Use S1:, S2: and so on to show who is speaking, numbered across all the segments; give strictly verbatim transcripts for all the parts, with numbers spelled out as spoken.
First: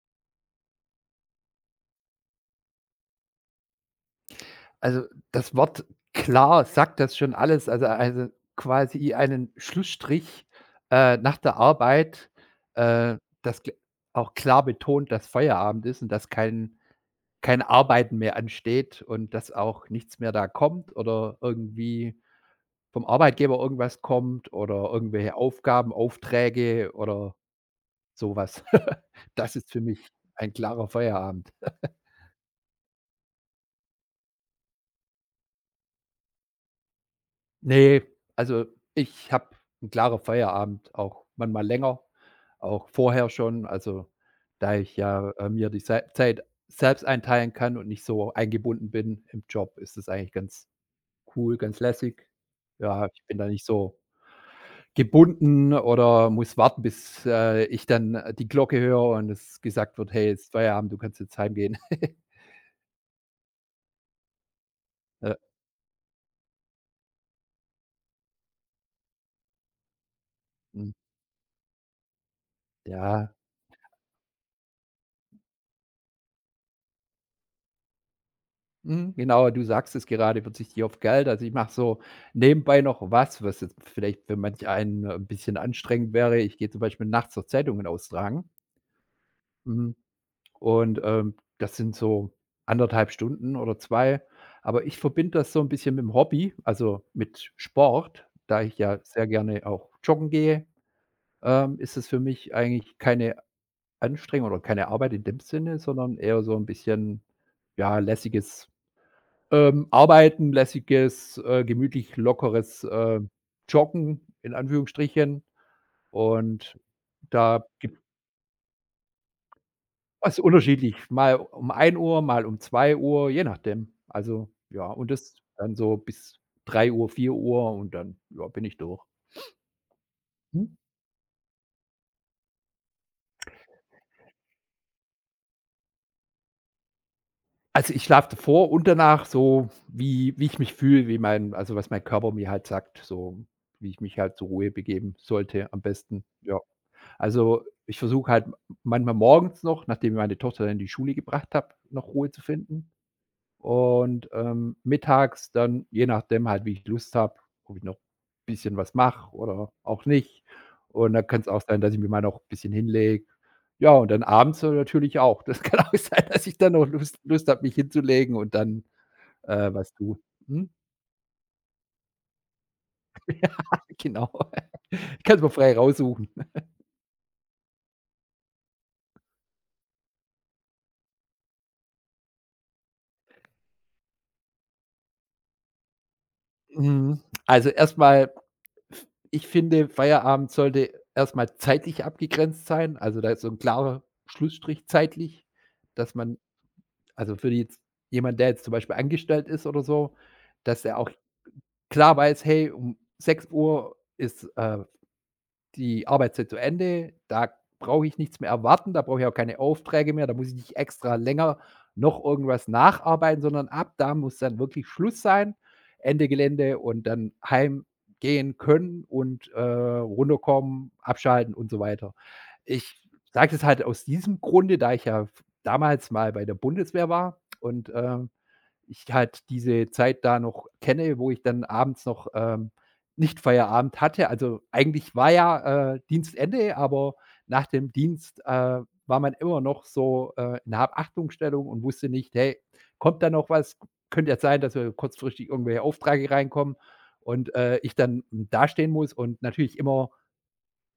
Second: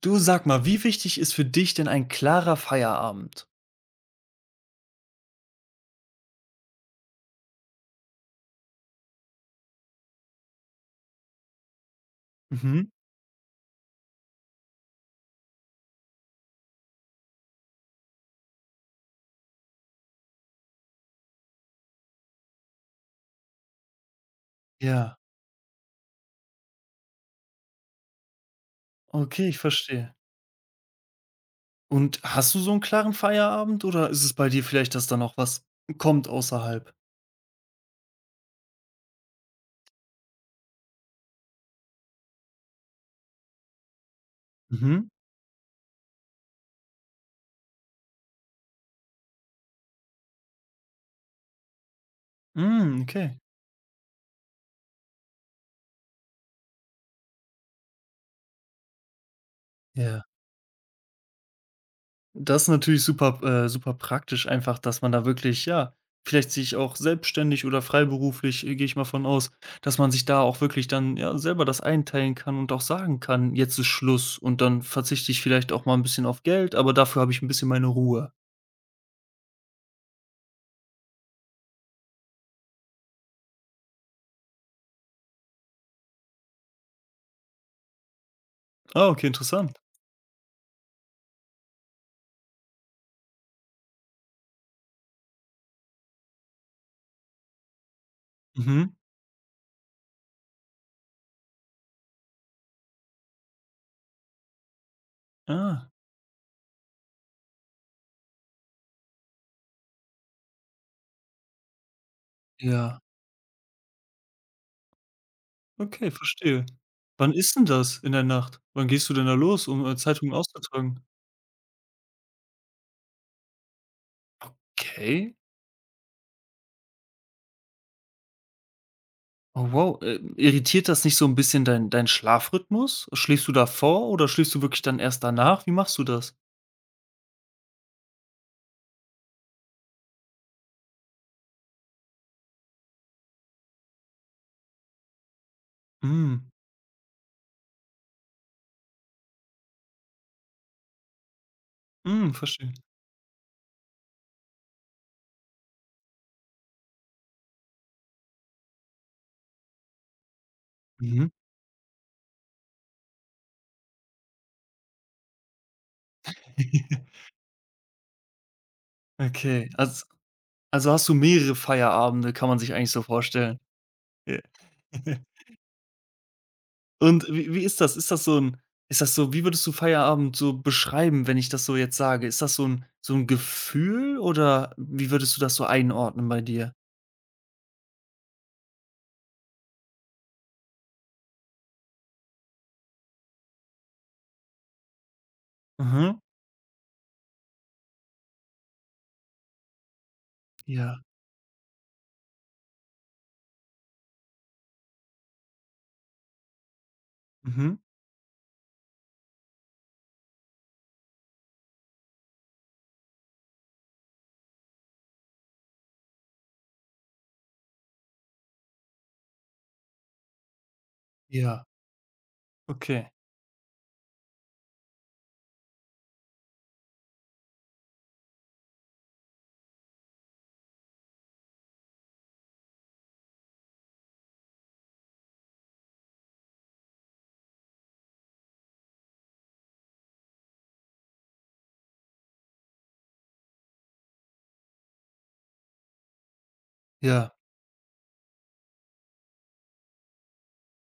S1: Du sag mal, wie wichtig ist für dich denn ein klarer Feierabend?
S2: also das Wort klar sagt das schon alles. Also, also quasi einen Schlussstrich, äh, nach der Arbeit,
S1: Mhm.
S2: äh, das gl auch klar betont, dass Feierabend ist und dass kein kein Arbeiten mehr ansteht und dass auch nichts mehr da kommt oder irgendwie vom Arbeitgeber irgendwas kommt oder
S1: Ja,
S2: irgendwelche Aufgaben, Aufträge oder sowas.
S1: okay,
S2: Das
S1: ich
S2: ist für mich
S1: verstehe.
S2: ein klarer Feierabend.
S1: Und hast du so einen klaren Feierabend oder ist es bei dir vielleicht, dass da noch was kommt außerhalb?
S2: Nee, also ich habe 'n klaren Feierabend, auch manchmal länger, auch vorher schon. Also, da ich
S1: Mhm.
S2: ja, äh, mir die Sei Zeit selbst einteilen kann und nicht so eingebunden bin im Job, ist das eigentlich ganz cool, ganz lässig.
S1: Hm,
S2: Ja, ich bin
S1: okay.
S2: da nicht so gebunden oder muss warten, bis, äh, ich dann, äh, die Glocke höre und es gesagt wird:
S1: Ja.
S2: „Hey, jetzt ist Feierabend, du kannst jetzt heimgehen."
S1: Das ist natürlich super äh, super praktisch einfach, dass man da
S2: Äh,
S1: wirklich, ja, vielleicht sich auch selbstständig oder freiberuflich, äh, gehe ich mal von aus, dass man sich da auch wirklich
S2: hm,
S1: dann, ja, selber das einteilen kann und auch sagen
S2: ja.
S1: kann: „Jetzt ist Schluss“, und dann verzichte ich vielleicht auch mal ein bisschen auf Geld, aber dafür habe ich ein bisschen meine Ruhe.
S2: Mhm, genau, du sagst es gerade verzichte ich auf Geld. Also, ich mache so nebenbei noch was, was jetzt vielleicht für manch einen ein bisschen anstrengend wäre. Ich gehe zum Beispiel nachts noch Zeitungen austragen,
S1: Ah, okay, interessant.
S2: mhm, und, ähm, das sind so anderthalb Stunden oder zwei. Aber ich verbinde das so ein bisschen mit dem Hobby, also mit Sport. Da ich
S1: Mhm.
S2: ja sehr gerne auch joggen gehe, ähm, ist es für mich eigentlich keine Anstrengung oder keine Arbeit in dem Sinne,
S1: Ah,
S2: sondern eher so ein bisschen, ja, lässiges ähm, Arbeiten, lässiges, äh, gemütlich lockeres,
S1: ja.
S2: äh, Joggen in Anführungsstrichen.
S1: Okay, verstehe.
S2: Und
S1: Wann ist denn
S2: da
S1: das
S2: gibt
S1: in der Nacht? Wann gehst du denn da los, um, äh, Zeitungen
S2: es unterschiedlich,
S1: auszutragen?
S2: mal um ein Uhr, mal um zwei Uhr, je nachdem. Also ja, und das
S1: Okay.
S2: dann so bis drei Uhr, vier Uhr, und dann, ja, bin ich durch.
S1: Oh wow, äh,
S2: Mhm.
S1: irritiert das nicht so ein bisschen deinen deinen Schlafrhythmus? Schläfst du davor oder schläfst du wirklich dann erst danach? Wie machst du das?
S2: Also, ich schlafe davor und danach so, wie wie ich mich fühle, wie mein also, was mein Körper mir halt sagt, so wie ich mich halt zur Ruhe begeben sollte am besten,
S1: Mhm.
S2: ja. Also, ich versuche halt manchmal morgens noch, nachdem ich meine Tochter dann in die Schule gebracht habe, noch Ruhe
S1: Mhm,
S2: zu
S1: verstehe.
S2: finden und, ähm, mittags dann, je nachdem halt, wie ich Lust habe, ob ich noch ein bisschen was mache oder auch nicht. Und dann
S1: Mhm.
S2: kann es auch sein, dass ich mir mal noch 'n bisschen hinlege. Ja, und dann abends dann natürlich auch. Das kann auch sein, dass ich dann noch Lust Lust habe, mich hinzulegen und dann,
S1: Okay,
S2: äh, was
S1: also
S2: tue. Mhm,
S1: also hast du mehrere Feierabende, kann man sich eigentlich so vorstellen.
S2: genau.
S1: Ja.
S2: Ich kann's mir frei raussuchen.
S1: Und wie wie ist das? Ist das so ein? Ist das so, wie würdest du Feierabend so beschreiben, wenn ich das so jetzt sage? Ist das so ein so ein Gefühl oder wie würdest du das so einordnen bei dir?
S2: Mhm. Also, erstmal ich finde, Feierabend sollte erstmal zeitlich abgegrenzt sein. Also, da ist so ein klarer Schlussstrich zeitlich, dass
S1: Mhm.
S2: man also, für jetzt jemand, der jetzt zum Beispiel angestellt ist oder so, dass er
S1: Ja.
S2: auch klar weiß: „Hey, um sechs Uhr ist, äh, die Arbeitszeit zu Ende, da
S1: Mhm.
S2: brauche ich nichts mehr erwarten, da brauche ich auch keine Aufträge mehr, da muss ich nicht extra länger noch irgendwas nacharbeiten, sondern ab da muss dann wirklich Schluss sein, Ende Gelände, und dann heimgehen können und, äh, runterkommen, abschalten
S1: Ja.
S2: und so weiter." Ich
S1: Okay.
S2: sage das halt aus diesem Grunde, da ich ja f damals mal bei der Bundeswehr war und, ähm ich halt diese Zeit da noch kenne, wo ich dann abends noch, ähm, nicht Feierabend hatte. Also, eigentlich war ja, äh, Dienstende, aber nach dem Dienst, äh, war man immer noch so, äh, in Habachtungsstellung und wusste nicht: „Hey, kommt da noch was? Könnte ja sein, dass wir kurzfristig irgendwelche Aufträge reinkommen
S1: Ja.
S2: und, äh, ich dann, hm, dastehen muss", und natürlich immer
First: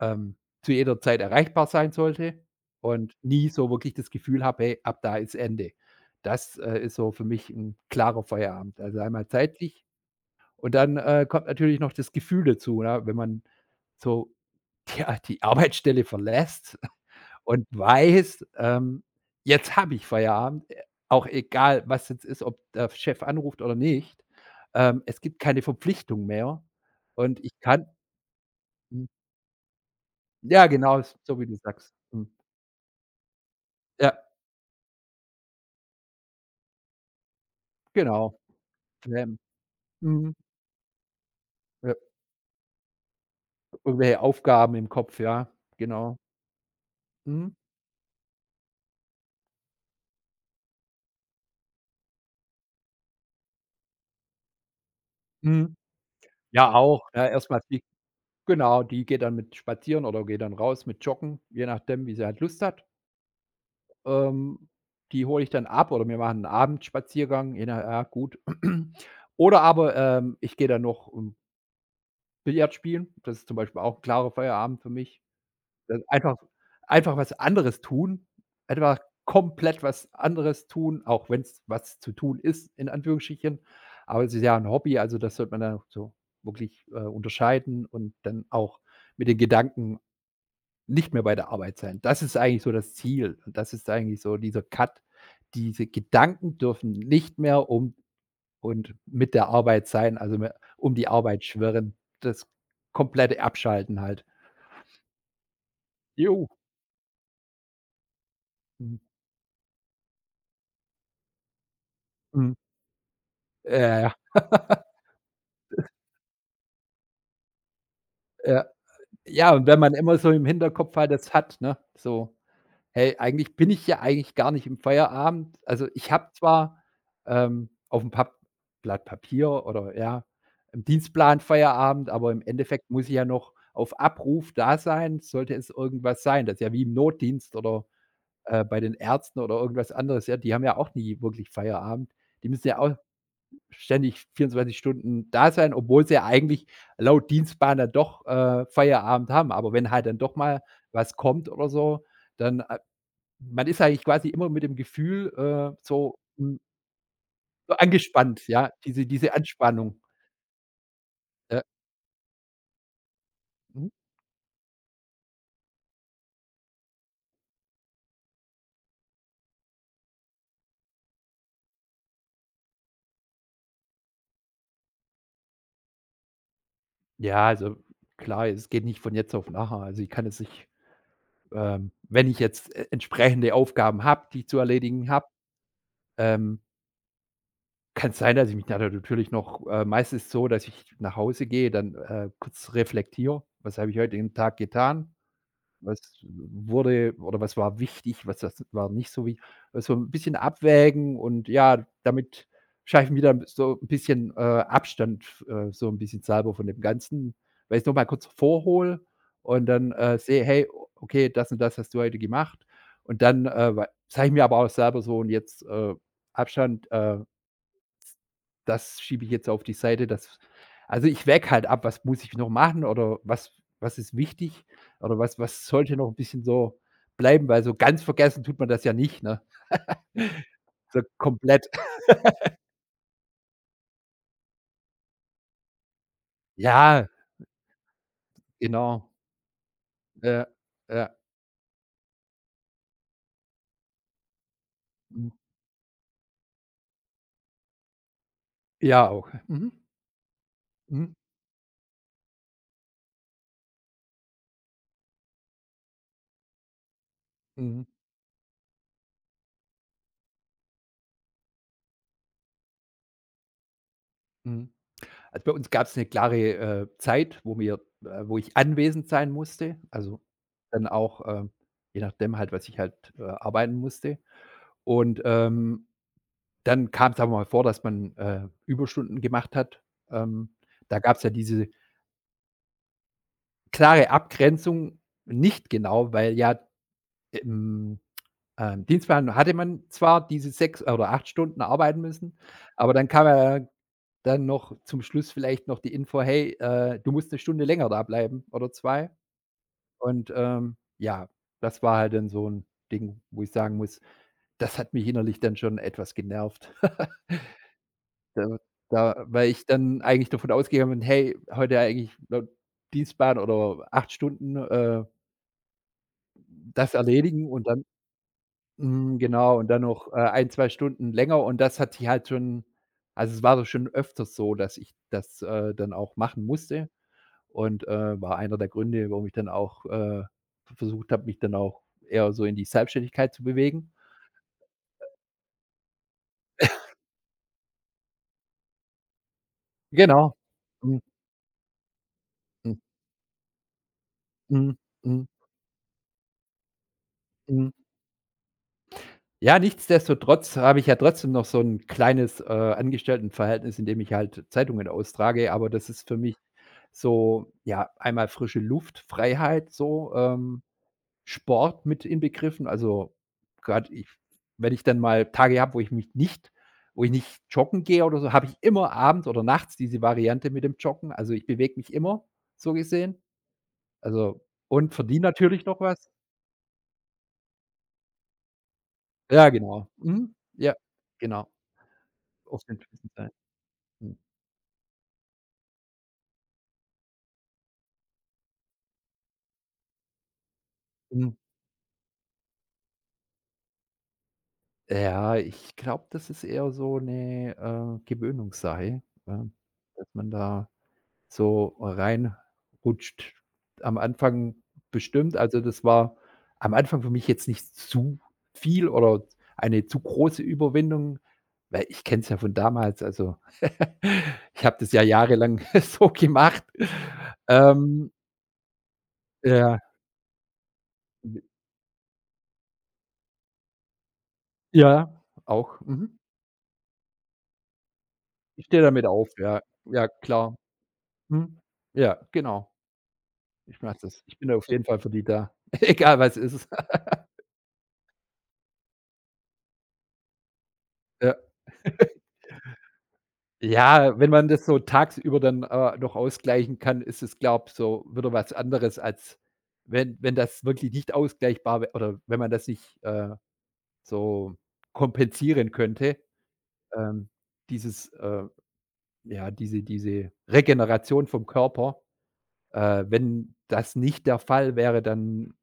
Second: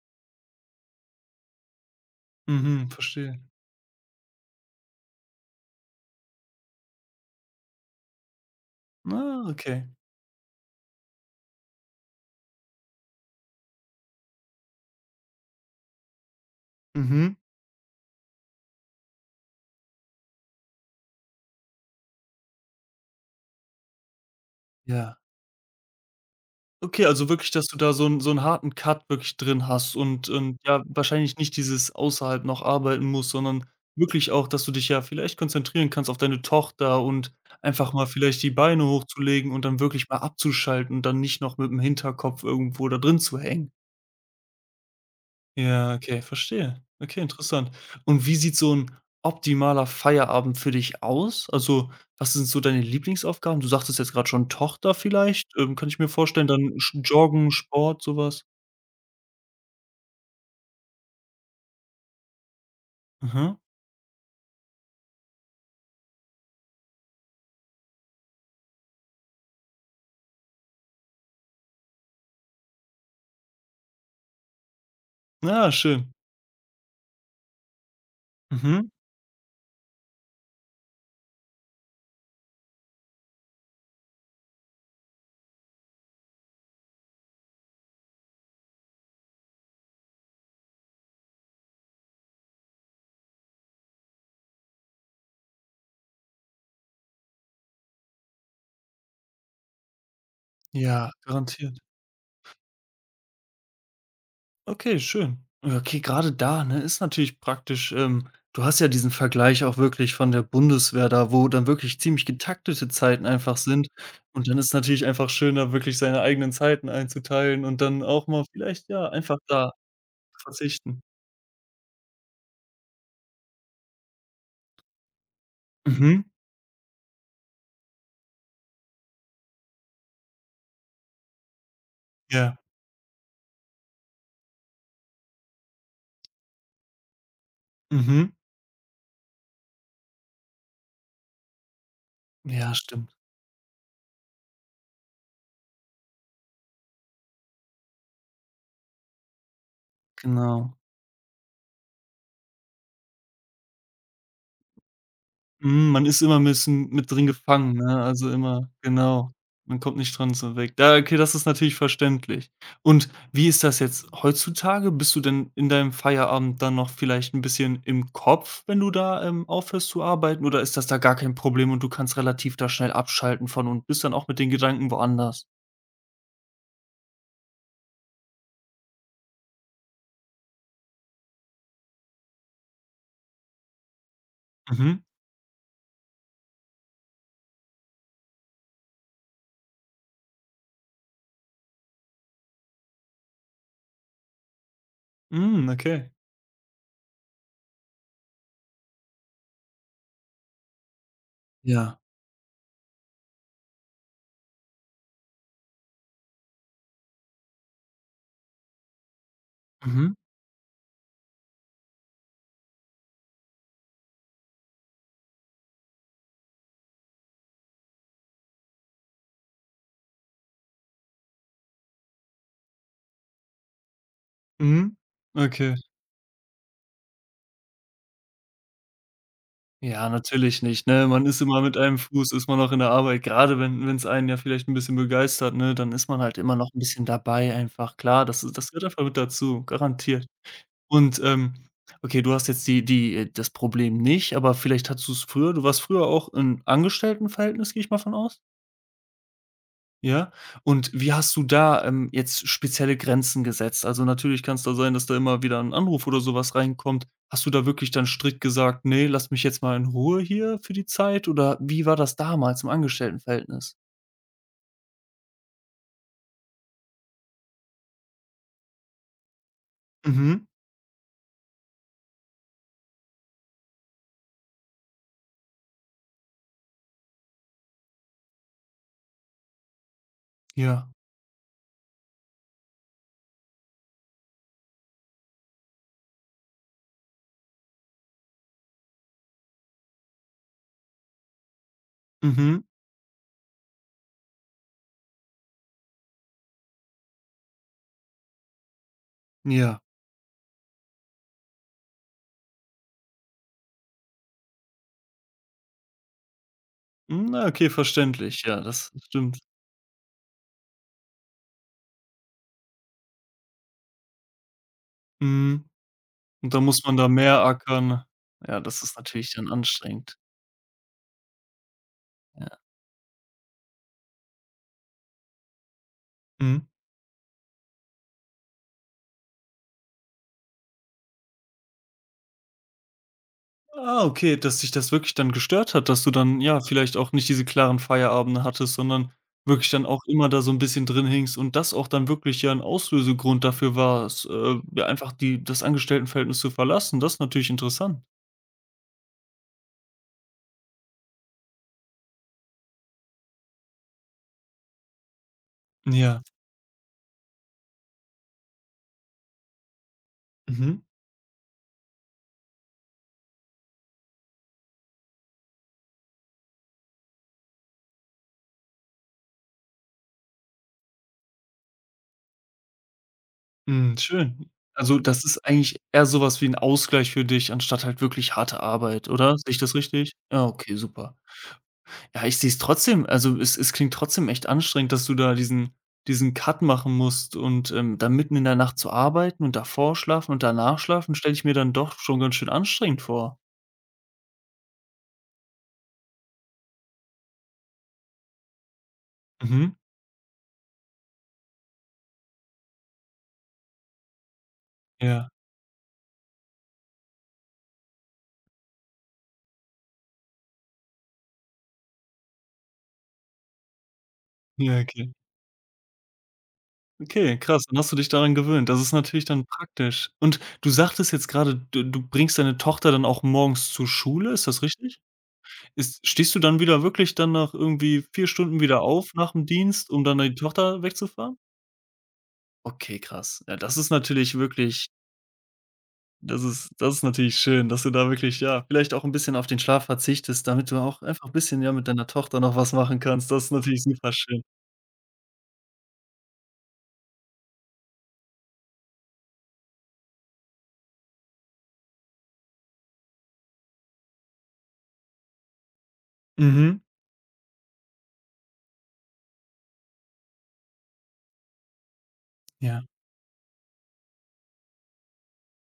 S2: ähm, zu jeder Zeit erreichbar sein sollte
S1: Mhm.
S2: und
S1: Verstehe.
S2: nie so wirklich das Gefühl habe: „Hey, ab da ist Ende." Das, äh, ist so für mich ein klarer Feierabend. Also, einmal
S1: Ah,
S2: zeitlich,
S1: okay.
S2: und dann, äh, kommt natürlich noch das Gefühl dazu, ja, wenn man so die die Arbeitsstelle verlässt
S1: Mhm.
S2: und weiß, ähm, jetzt habe ich Feierabend, äh, auch egal, was jetzt ist, ob der Chef anruft oder nicht. Ähm,
S1: Ja.
S2: es gibt keine Verpflichtung mehr,
S1: Okay, also
S2: und
S1: wirklich,
S2: ich
S1: dass du
S2: kann,
S1: da so 'n so 'n harten
S2: hm,
S1: Cut wirklich drin hast und und
S2: ja,
S1: ja,
S2: genau,
S1: wahrscheinlich
S2: so wie du
S1: nicht dieses
S2: sagst. Mhm.
S1: außerhalb noch arbeiten musst, sondern
S2: Ja.
S1: wirklich auch, dass du dich ja vielleicht konzentrieren kannst auf deine Tochter und einfach mal
S2: Genau.
S1: vielleicht die Beine
S2: Ähm,
S1: hochzulegen und dann wirklich mal
S2: mhm.
S1: abzuschalten und dann nicht noch mit'm
S2: Ja,
S1: Hinterkopf irgendwo da drin zu hängen.
S2: irgendwelche Aufgaben im Kopf, ja,
S1: Ja,
S2: genau.
S1: okay, verstehe. Okay,
S2: Mhm.
S1: interessant. Und wie sieht so 'n optimaler Feierabend für dich aus? Also, was sind so deine Lieblingsaufgaben? Du sagtest jetzt grad schon Tochter vielleicht, ähm,
S2: Mhm.
S1: kann ich mir vorstellen,
S2: Ja,
S1: dann sch
S2: auch. Ja, erst
S1: Joggen,
S2: mal die
S1: Sport, so was.
S2: genau, die geht dann mit spazieren oder geht dann raus mit Joggen, je nachdem, wie sie halt Lust hat.
S1: Mhm.
S2: Ähm, Die hole ich dann ab oder wir machen 'n Abendspaziergang, je nach ja gut. Oder aber, ähm, ich gehe dann noch, ähm, Billard spielen. Das ist zum Beispiel auch 'n klarer Feierabend für mich.
S1: Ah,
S2: Dann
S1: schön.
S2: einfach einfach was anderes tun,
S1: Mhm.
S2: einfach komplett was anderes tun, auch wenn's was zu tun ist, in Anführungsstrichen. Aber es ist ja 'n Hobby, also das sollte man dann auch so wirklich, äh, unterscheiden und dann auch mit den Gedanken nicht mehr bei der Arbeit sein. Das ist eigentlich so das Ziel und das ist eigentlich so dieser Cut. Diese Gedanken dürfen nicht mehr um und mit der Arbeit sein, also me um die
S1: Ja,
S2: Arbeit
S1: garantiert.
S2: schwirren. Das komplette Abschalten halt.
S1: Okay, schön. Okay, gerade
S2: Jo.
S1: da, ne, ist natürlich praktisch, ähm du hast ja
S2: Mhm.
S1: diesen Vergleich auch wirklich von der Bundeswehr da, wo dann wirklich ziemlich
S2: Mhm.
S1: getaktete Zeiten einfach sind.
S2: Ja, ja.
S1: Und dann ist natürlich einfach schön, da wirklich seine eigenen Zeiten einzuteilen und dann auch mal
S2: Ja.
S1: vielleicht, ja, einfach
S2: Ja, und
S1: da
S2: wenn man immer so im Hinterkopf
S1: verzichten.
S2: halt das hat, ne? So: „Hey, eigentlich bin ich ja eigentlich gar nicht im Feierabend." Also, ich
S1: Mhm,
S2: habe zwar, ähm, auf'm Pap Blatt Papier oder, ja, im Dienstplan Feierabend, aber im
S1: ja,
S2: Endeffekt muss ich ja noch auf Abruf da sein, sollte es irgendwas sein. Das ist ja wie im Notdienst oder,
S1: mhm.
S2: äh, bei den Ärzten oder irgendwas anderes, ja, die haben ja auch nie wirklich Feierabend. Die müssen
S1: Ja,
S2: ja auch
S1: stimmt,
S2: ständig vierundzwanzig Stunden da sein, obwohl sie ja eigentlich laut Dienstplan dann doch, äh, Feierabend haben. Aber wenn halt dann doch mal
S1: genau.
S2: was kommt oder so, dann, äh, man ist eigentlich quasi immer mit dem Gefühl, äh,
S1: Mhm, man
S2: so,
S1: ist immer 'n
S2: hm,
S1: bisschen mit drin
S2: so
S1: gefangen, ne? Also,
S2: angespannt,
S1: immer
S2: ja, diese
S1: genau.
S2: diese
S1: Man kommt
S2: Anspannung.
S1: nicht dran so weg. Da okay, das ist
S2: Ja.
S1: natürlich verständlich. Und wie ist das
S2: Mhm.
S1: jetzt heutzutage? Bist du denn in deinem Feierabend dann noch vielleicht 'n bisschen im Kopf, wenn du da, ähm, aufhörst zu arbeiten, oder ist das da gar kein Problem und du kannst relativ da schnell abschalten von und bist dann auch mit den Gedanken woanders?
S2: Ja, also klar, es geht nicht von jetzt auf nachher. Also, ich kann es nicht, ähm, wenn ich jetzt, äh, entsprechende Aufgaben habe, die ich zu
S1: Mhm.
S2: erledigen habe, ähm kann sein, dass ich mich da da natürlich noch, äh, meistens so, dass ich nach Hause gehe, dann, äh, kurz reflektiere: „Was habe ich heute den Tag getan?
S1: Hm,
S2: Was
S1: okay.
S2: wurde oder was war wichtig? Was, das war nicht so wie" — so ein bisschen abwägen, und ja,
S1: Ja.
S2: damit schaffe ich mir dann so ein bisschen, äh, Abstand, äh, so ein bisschen selber von dem Ganzen, weil ich noch mal kurz vorhole und dann,
S1: Mhm.
S2: äh, sehe: „Hey, okay, das und das hast du heute gemacht." Und dann, äh, sage ich mir aber auch selber so: „Und jetzt, äh, Abstand, äh“ das schiebe ich jetzt auf die Seite, das — also, ich wäge halt ab, was muss ich noch machen oder was was ist wichtig
S1: Mhm.
S2: oder was was
S1: Okay.
S2: sollte noch ein bisschen so bleiben, weil so ganz vergessen tut man das ja nicht, ne?
S1: Ja, natürlich nicht,
S2: So
S1: ne? Man ist immer
S2: komplett.
S1: mit einem Fuß ist man noch in der Arbeit. Gerade wenn wenn's einen ja vielleicht 'n bisschen begeistert, ne, dann ist man halt immer noch 'n bisschen
S2: Ja,
S1: dabei einfach. Klar, das das gehört einfach
S2: genau.
S1: mit dazu, garantiert.
S2: Ja, ja.
S1: Und, ähm, okay, du hast jetzt die die äh, das Problem nicht, aber vielleicht hattest du's
S2: Mhm.
S1: früher. Du warst früher auch im Angestelltenverhältnis, gehe ich mal von aus?
S2: Ja auch. Mhm.
S1: Ja, und wie
S2: Mhm.
S1: hast du da, ähm, jetzt spezielle Grenzen gesetzt? Also, natürlich kann's da sein, dass da immer wieder ein Anruf oder sowas reinkommt. Hast du da
S2: Mhm.
S1: wirklich dann strikt gesagt: „Ne, lass mich jetzt mal in Ruhe hier für die Zeit“, oder wie war das damals im Angestelltenverhältnis?
S2: Mhm. Also, bei uns gab es eine klare, äh, Zeit, wo mir äh, wo ich anwesend sein musste, also
S1: Mhm,
S2: dann auch, ähm, je nachdem halt, was ich halt, äh, arbeiten musste. Und, ähm dann kam es aber mal vor, dass man, äh, Überstunden gemacht hat. Ähm,
S1: ja,
S2: Da gab es ja diese klare Abgrenzung nicht, genau, weil ja im, ähm, Dienstplan hatte man zwar diese sechs oder acht Stunden arbeiten müssen,
S1: mhm,
S2: aber dann kam ja dann noch zum Schluss vielleicht noch die Info: „Hey, äh, du musst eine Stunde länger da bleiben oder zwei."
S1: ja.
S2: Und, ähm, ja, das war halt dann so ein Ding, wo ich sagen muss, das hat mich innerlich dann schon etwas genervt.
S1: Hm, na, okay, verständlich.
S2: Da
S1: Ja, das
S2: da
S1: stimmt.
S2: weil ich dann eigentlich davon ausgegangen bin: „Hey, heute eigentlich laut Dienstplan oder acht Stunden, äh,
S1: Mhm, und da muss
S2: das
S1: man da mehr
S2: erledigen", und dann,
S1: ackern. Ja, das ist
S2: mhm,
S1: natürlich dann
S2: genau, und dann noch, äh,
S1: anstrengend.
S2: eine, zwei Stunden länger, und das hat sich halt
S1: Ja.
S2: schon — also, es war doch schon öfters so, dass ich das, äh, dann auch machen
S1: Mhm.
S2: musste und, äh, war einer der Gründe, warum ich dann auch, äh, versucht habe, mich dann auch eher so in die Selbstständigkeit zu bewegen.
S1: Ah, okay, dass dich das wirklich dann gestört hat, dass du dann, ja, vielleicht auch nicht diese klaren Feierabende hattest, sondern wirklich dann auch immer
S2: Genau.
S1: da so 'n bisschen
S2: Mhm,
S1: drin hingst und das auch dann wirklich ja 'n
S2: mhm,
S1: Auslösegrund dafür war, es, äh,
S2: mhm,
S1: ja, einfach
S2: mhm,
S1: die das Angestelltenverhältnis zu verlassen. Das ist natürlich
S2: mhm.
S1: interessant.
S2: Ja, nichtsdestotrotz habe ich ja trotzdem noch so ein kleines, äh, Angestelltenverhältnis, in dem ich halt Zeitungen austrage, aber das ist für
S1: Ja.
S2: mich so, ja, einmal frische Luft, Freiheit so, ähm,
S1: Mhm.
S2: Sport mit inbegriffen. Also, gerade ich wenn ich dann mal Tage habe, wo ich mich nicht wo ich nicht joggen gehe oder so, habe ich immer abends oder nachts diese Variante mit dem Joggen. Also, ich bewege mich immer, so gesehen.
S1: Mhm,
S2: Also,
S1: schön.
S2: und
S1: Also,
S2: verdiene
S1: das ist
S2: natürlich
S1: eigentlich
S2: noch
S1: eher
S2: was.
S1: so was wie 'n Ausgleich für dich anstatt halt wirklich harte Arbeit, oder?
S2: Ja,
S1: Sehe ich das
S2: genau.
S1: richtig?
S2: Mhm.
S1: Ja,
S2: Ja,
S1: okay, super.
S2: genau.
S1: Ja, ich sehe es
S2: Auf den
S1: trotzdem
S2: Füßen sein.
S1: also, es es klingt
S2: Mhm.
S1: trotzdem echt anstrengend, dass du da diesen diesen Cut machen musst und, ähm, dann mitten in der Nacht zu arbeiten und davor schlafen und danach schlafen,
S2: Hm,
S1: stelle ich mir dann doch schon ganz schön anstrengend vor.
S2: ja, ich glaube, das ist eher so 'ne, äh, Gewöhnungssache, ja,
S1: Mhm.
S2: dass man da so reinrutscht. Am Anfang
S1: Ja.
S2: bestimmt also, das war am Anfang für mich jetzt nicht zu viel oder eine zu große Überwindung, weil ich kenne es ja von damals, also, ich habe
S1: Ja,
S2: das ja
S1: okay.
S2: jahrelang so gemacht.
S1: Okay, krass, dann hast du dich
S2: Ähm,
S1: daran gewöhnt. Das ist natürlich dann
S2: ja,
S1: praktisch. Und du sagtest jetzt gerade, du du bringst deine Tochter dann auch morgens zur Schule, ist das richtig?
S2: ja, auch,
S1: Ist
S2: mhm.
S1: stehst du dann wieder wirklich dann nach irgendwie vier Stunden
S2: Ich stehe
S1: wieder
S2: damit
S1: auf
S2: auf,
S1: nach dem
S2: ja.
S1: Dienst, um
S2: Ja,
S1: dann die
S2: klar.
S1: Tochter wegzufahren?
S2: Mhm. Ja, genau.
S1: Okay, krass. Ja, das
S2: Ich
S1: ist
S2: mache das.
S1: natürlich
S2: Ich bin auf jeden
S1: wirklich
S2: Fall für die da. Egal was
S1: Das
S2: ist.
S1: ist das ist natürlich schön, dass du da wirklich, ja, vielleicht auch ein bisschen auf den Schlaf verzichtest, damit du auch einfach ein
S2: Ja.
S1: bisschen, ja, mit deiner Tochter noch was machen kannst. Das ist natürlich super
S2: Ja, wenn
S1: schön.
S2: man das so tagsüber dann, äh, noch ausgleichen kann, ist es, glaube ich, so wieder was anderes, als wenn wenn das wirklich nicht ausgleichbar wä oder wenn man das nicht, äh, so kompensieren könnte,
S1: Mhm.
S2: ähm, dieses, äh ja, diese diese Regeneration vom Körper.
S1: Ja,
S2: Äh, wenn das nicht der Fall wäre, dann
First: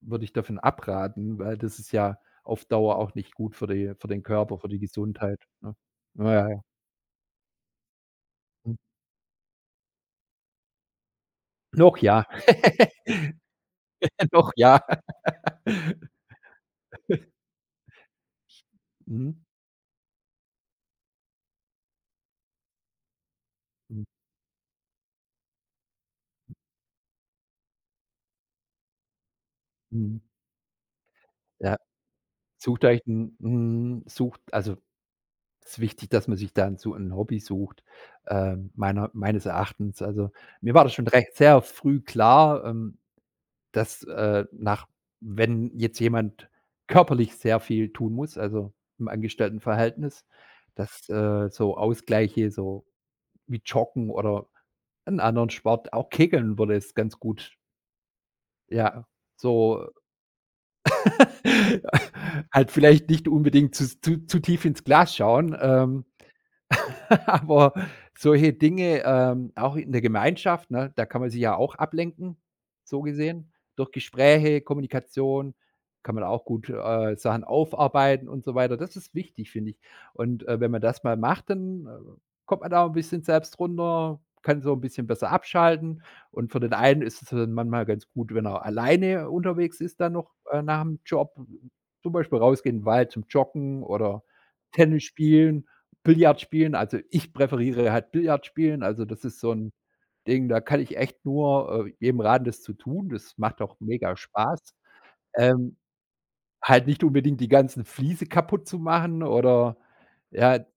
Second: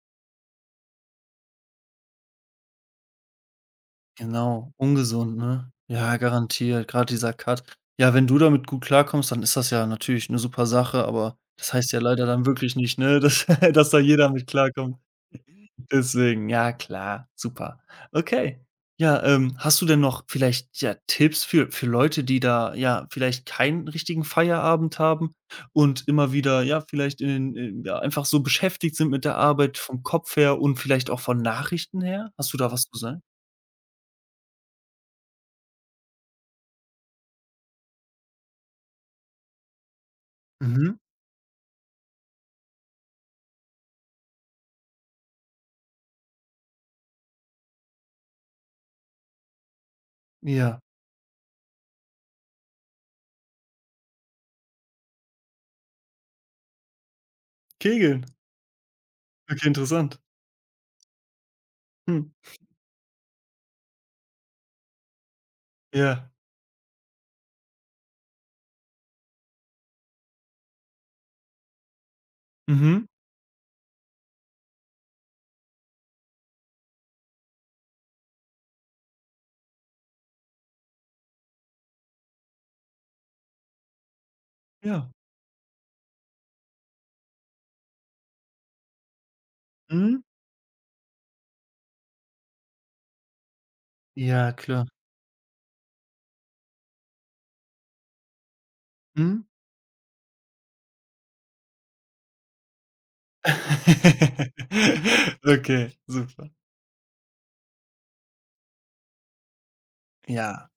S2: würde ich davon abraten, weil das ist ja auf Dauer auch nicht gut für die für den Körper, für
S1: genau.
S2: die
S1: Ungesund,
S2: Gesundheit,
S1: ne?
S2: ne?
S1: Ja,
S2: Ja, ja, ja.
S1: garantiert, gerade dieser Cut. Ja, wenn du damit
S2: Hm.
S1: gut klarkommst, dann ist das ja natürlich eine super Sache, aber das heißt
S2: Noch
S1: ja
S2: ja.
S1: leider dann wirklich nicht, ne, dass dass da jeder mit
S2: Noch ja.
S1: klarkommt. Deswegen, ja klar, super. Okay. Ja,
S2: Mhm.
S1: ähm, hast du denn noch vielleicht, ja, Tipps für für Leute, die da, ja, vielleicht keinen
S2: Mhm.
S1: richtigen Feierabend haben und immer wieder, ja, vielleicht in den in ja, einfach so beschäftigt sind mit der Arbeit vom
S2: Mhm.
S1: Kopf her und vielleicht auch von
S2: Ja,
S1: Nachrichten her? Hast du da was
S2: sucht
S1: zu
S2: euch
S1: sagen?
S2: 'n mhm, sucht also, ist wichtig, dass man sich dann so 'n Hobby sucht, ähm, meiner meines Erachtens. Also, mir war das
S1: Mhm.
S2: schon recht sehr früh klar, ähm dass äh, nach wenn jetzt jemand körperlich sehr viel tun muss, also im Angestelltenverhältnis,
S1: Ja.
S2: dass, äh, so Ausgleiche, so wie Joggen oder einen anderen Sport, auch Kegeln würde es ganz gut,
S1: Kegeln.
S2: ja,
S1: Okay,
S2: so.
S1: interessant. Hm.
S2: Halt vielleicht nicht unbedingt zu zu zu tief ins Glas schauen, ähm,
S1: Ja.
S2: aber solche Dinge, ähm, auch in der Gemeinschaft, ne, da kann man sich ja auch ablenken, so
S1: Mhm.
S2: gesehen. Durch Gespräche, Kommunikation kann man auch gut, äh, Sachen aufarbeiten und so weiter. Das ist wichtig, finde ich. Und, äh, wenn man das mal macht, dann, äh, kommt man da auch 'n bisschen selbst runter, kann so ein bisschen
S1: Ja.
S2: besser abschalten. Und für den einen ist es dann manchmal ganz gut, wenn er alleine unterwegs ist, dann
S1: Mhm.
S2: noch, äh, nach dem Job, zum Beispiel rausgehen in 'n Wald zum Joggen oder
S1: Ja, klar.
S2: Tennis spielen. Billard spielen, also ich präferiere halt Billard spielen. Also, das ist
S1: Mhm.
S2: so 'n Ding, da kann ich echt nur, äh, jedem raten, das zu tun. Das macht auch mega Spaß. Ähm,
S1: Okay, super.
S2: halt nicht unbedingt die ganzen Fliese kaputt zu machen oder, ja,
S1: Ja.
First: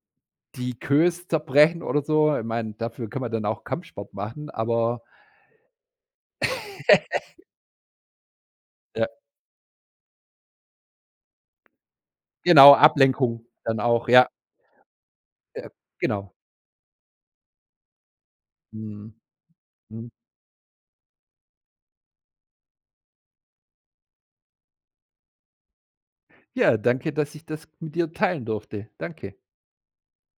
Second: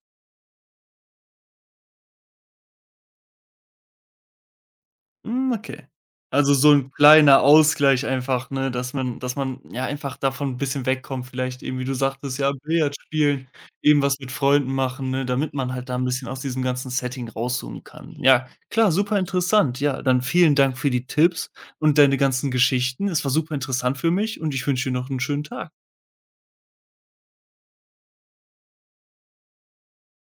S2: die Queues zerbrechen oder so. Ich meine, dafür kann man dann auch Kampfsport machen, aber
S1: Hm, okay. Also, so 'n kleiner Ausgleich einfach, ne, dass
S2: ja,
S1: man dass man, ja, einfach davon 'n bisschen wegkommt, vielleicht eben, wie du sagtest, ja,
S2: genau,
S1: Billard
S2: Ablenkung
S1: spielen,
S2: dann
S1: eben
S2: auch,
S1: was
S2: ja,
S1: mit Freunden machen, ne, damit
S2: ja,
S1: man halt da 'n bisschen
S2: genau.
S1: aus diesem ganzen Setting rauszoomen kann. Ja, klar,
S2: Mhm,
S1: super interessant. Ja,
S2: mhm.
S1: dann vielen Dank für die Tipps und deine ganzen Geschichten. Es war super interessant für mich und ich wünsche dir noch 'n schönen Tag.
S2: Ja, danke, dass ich das mit dir teilen durfte. Danke.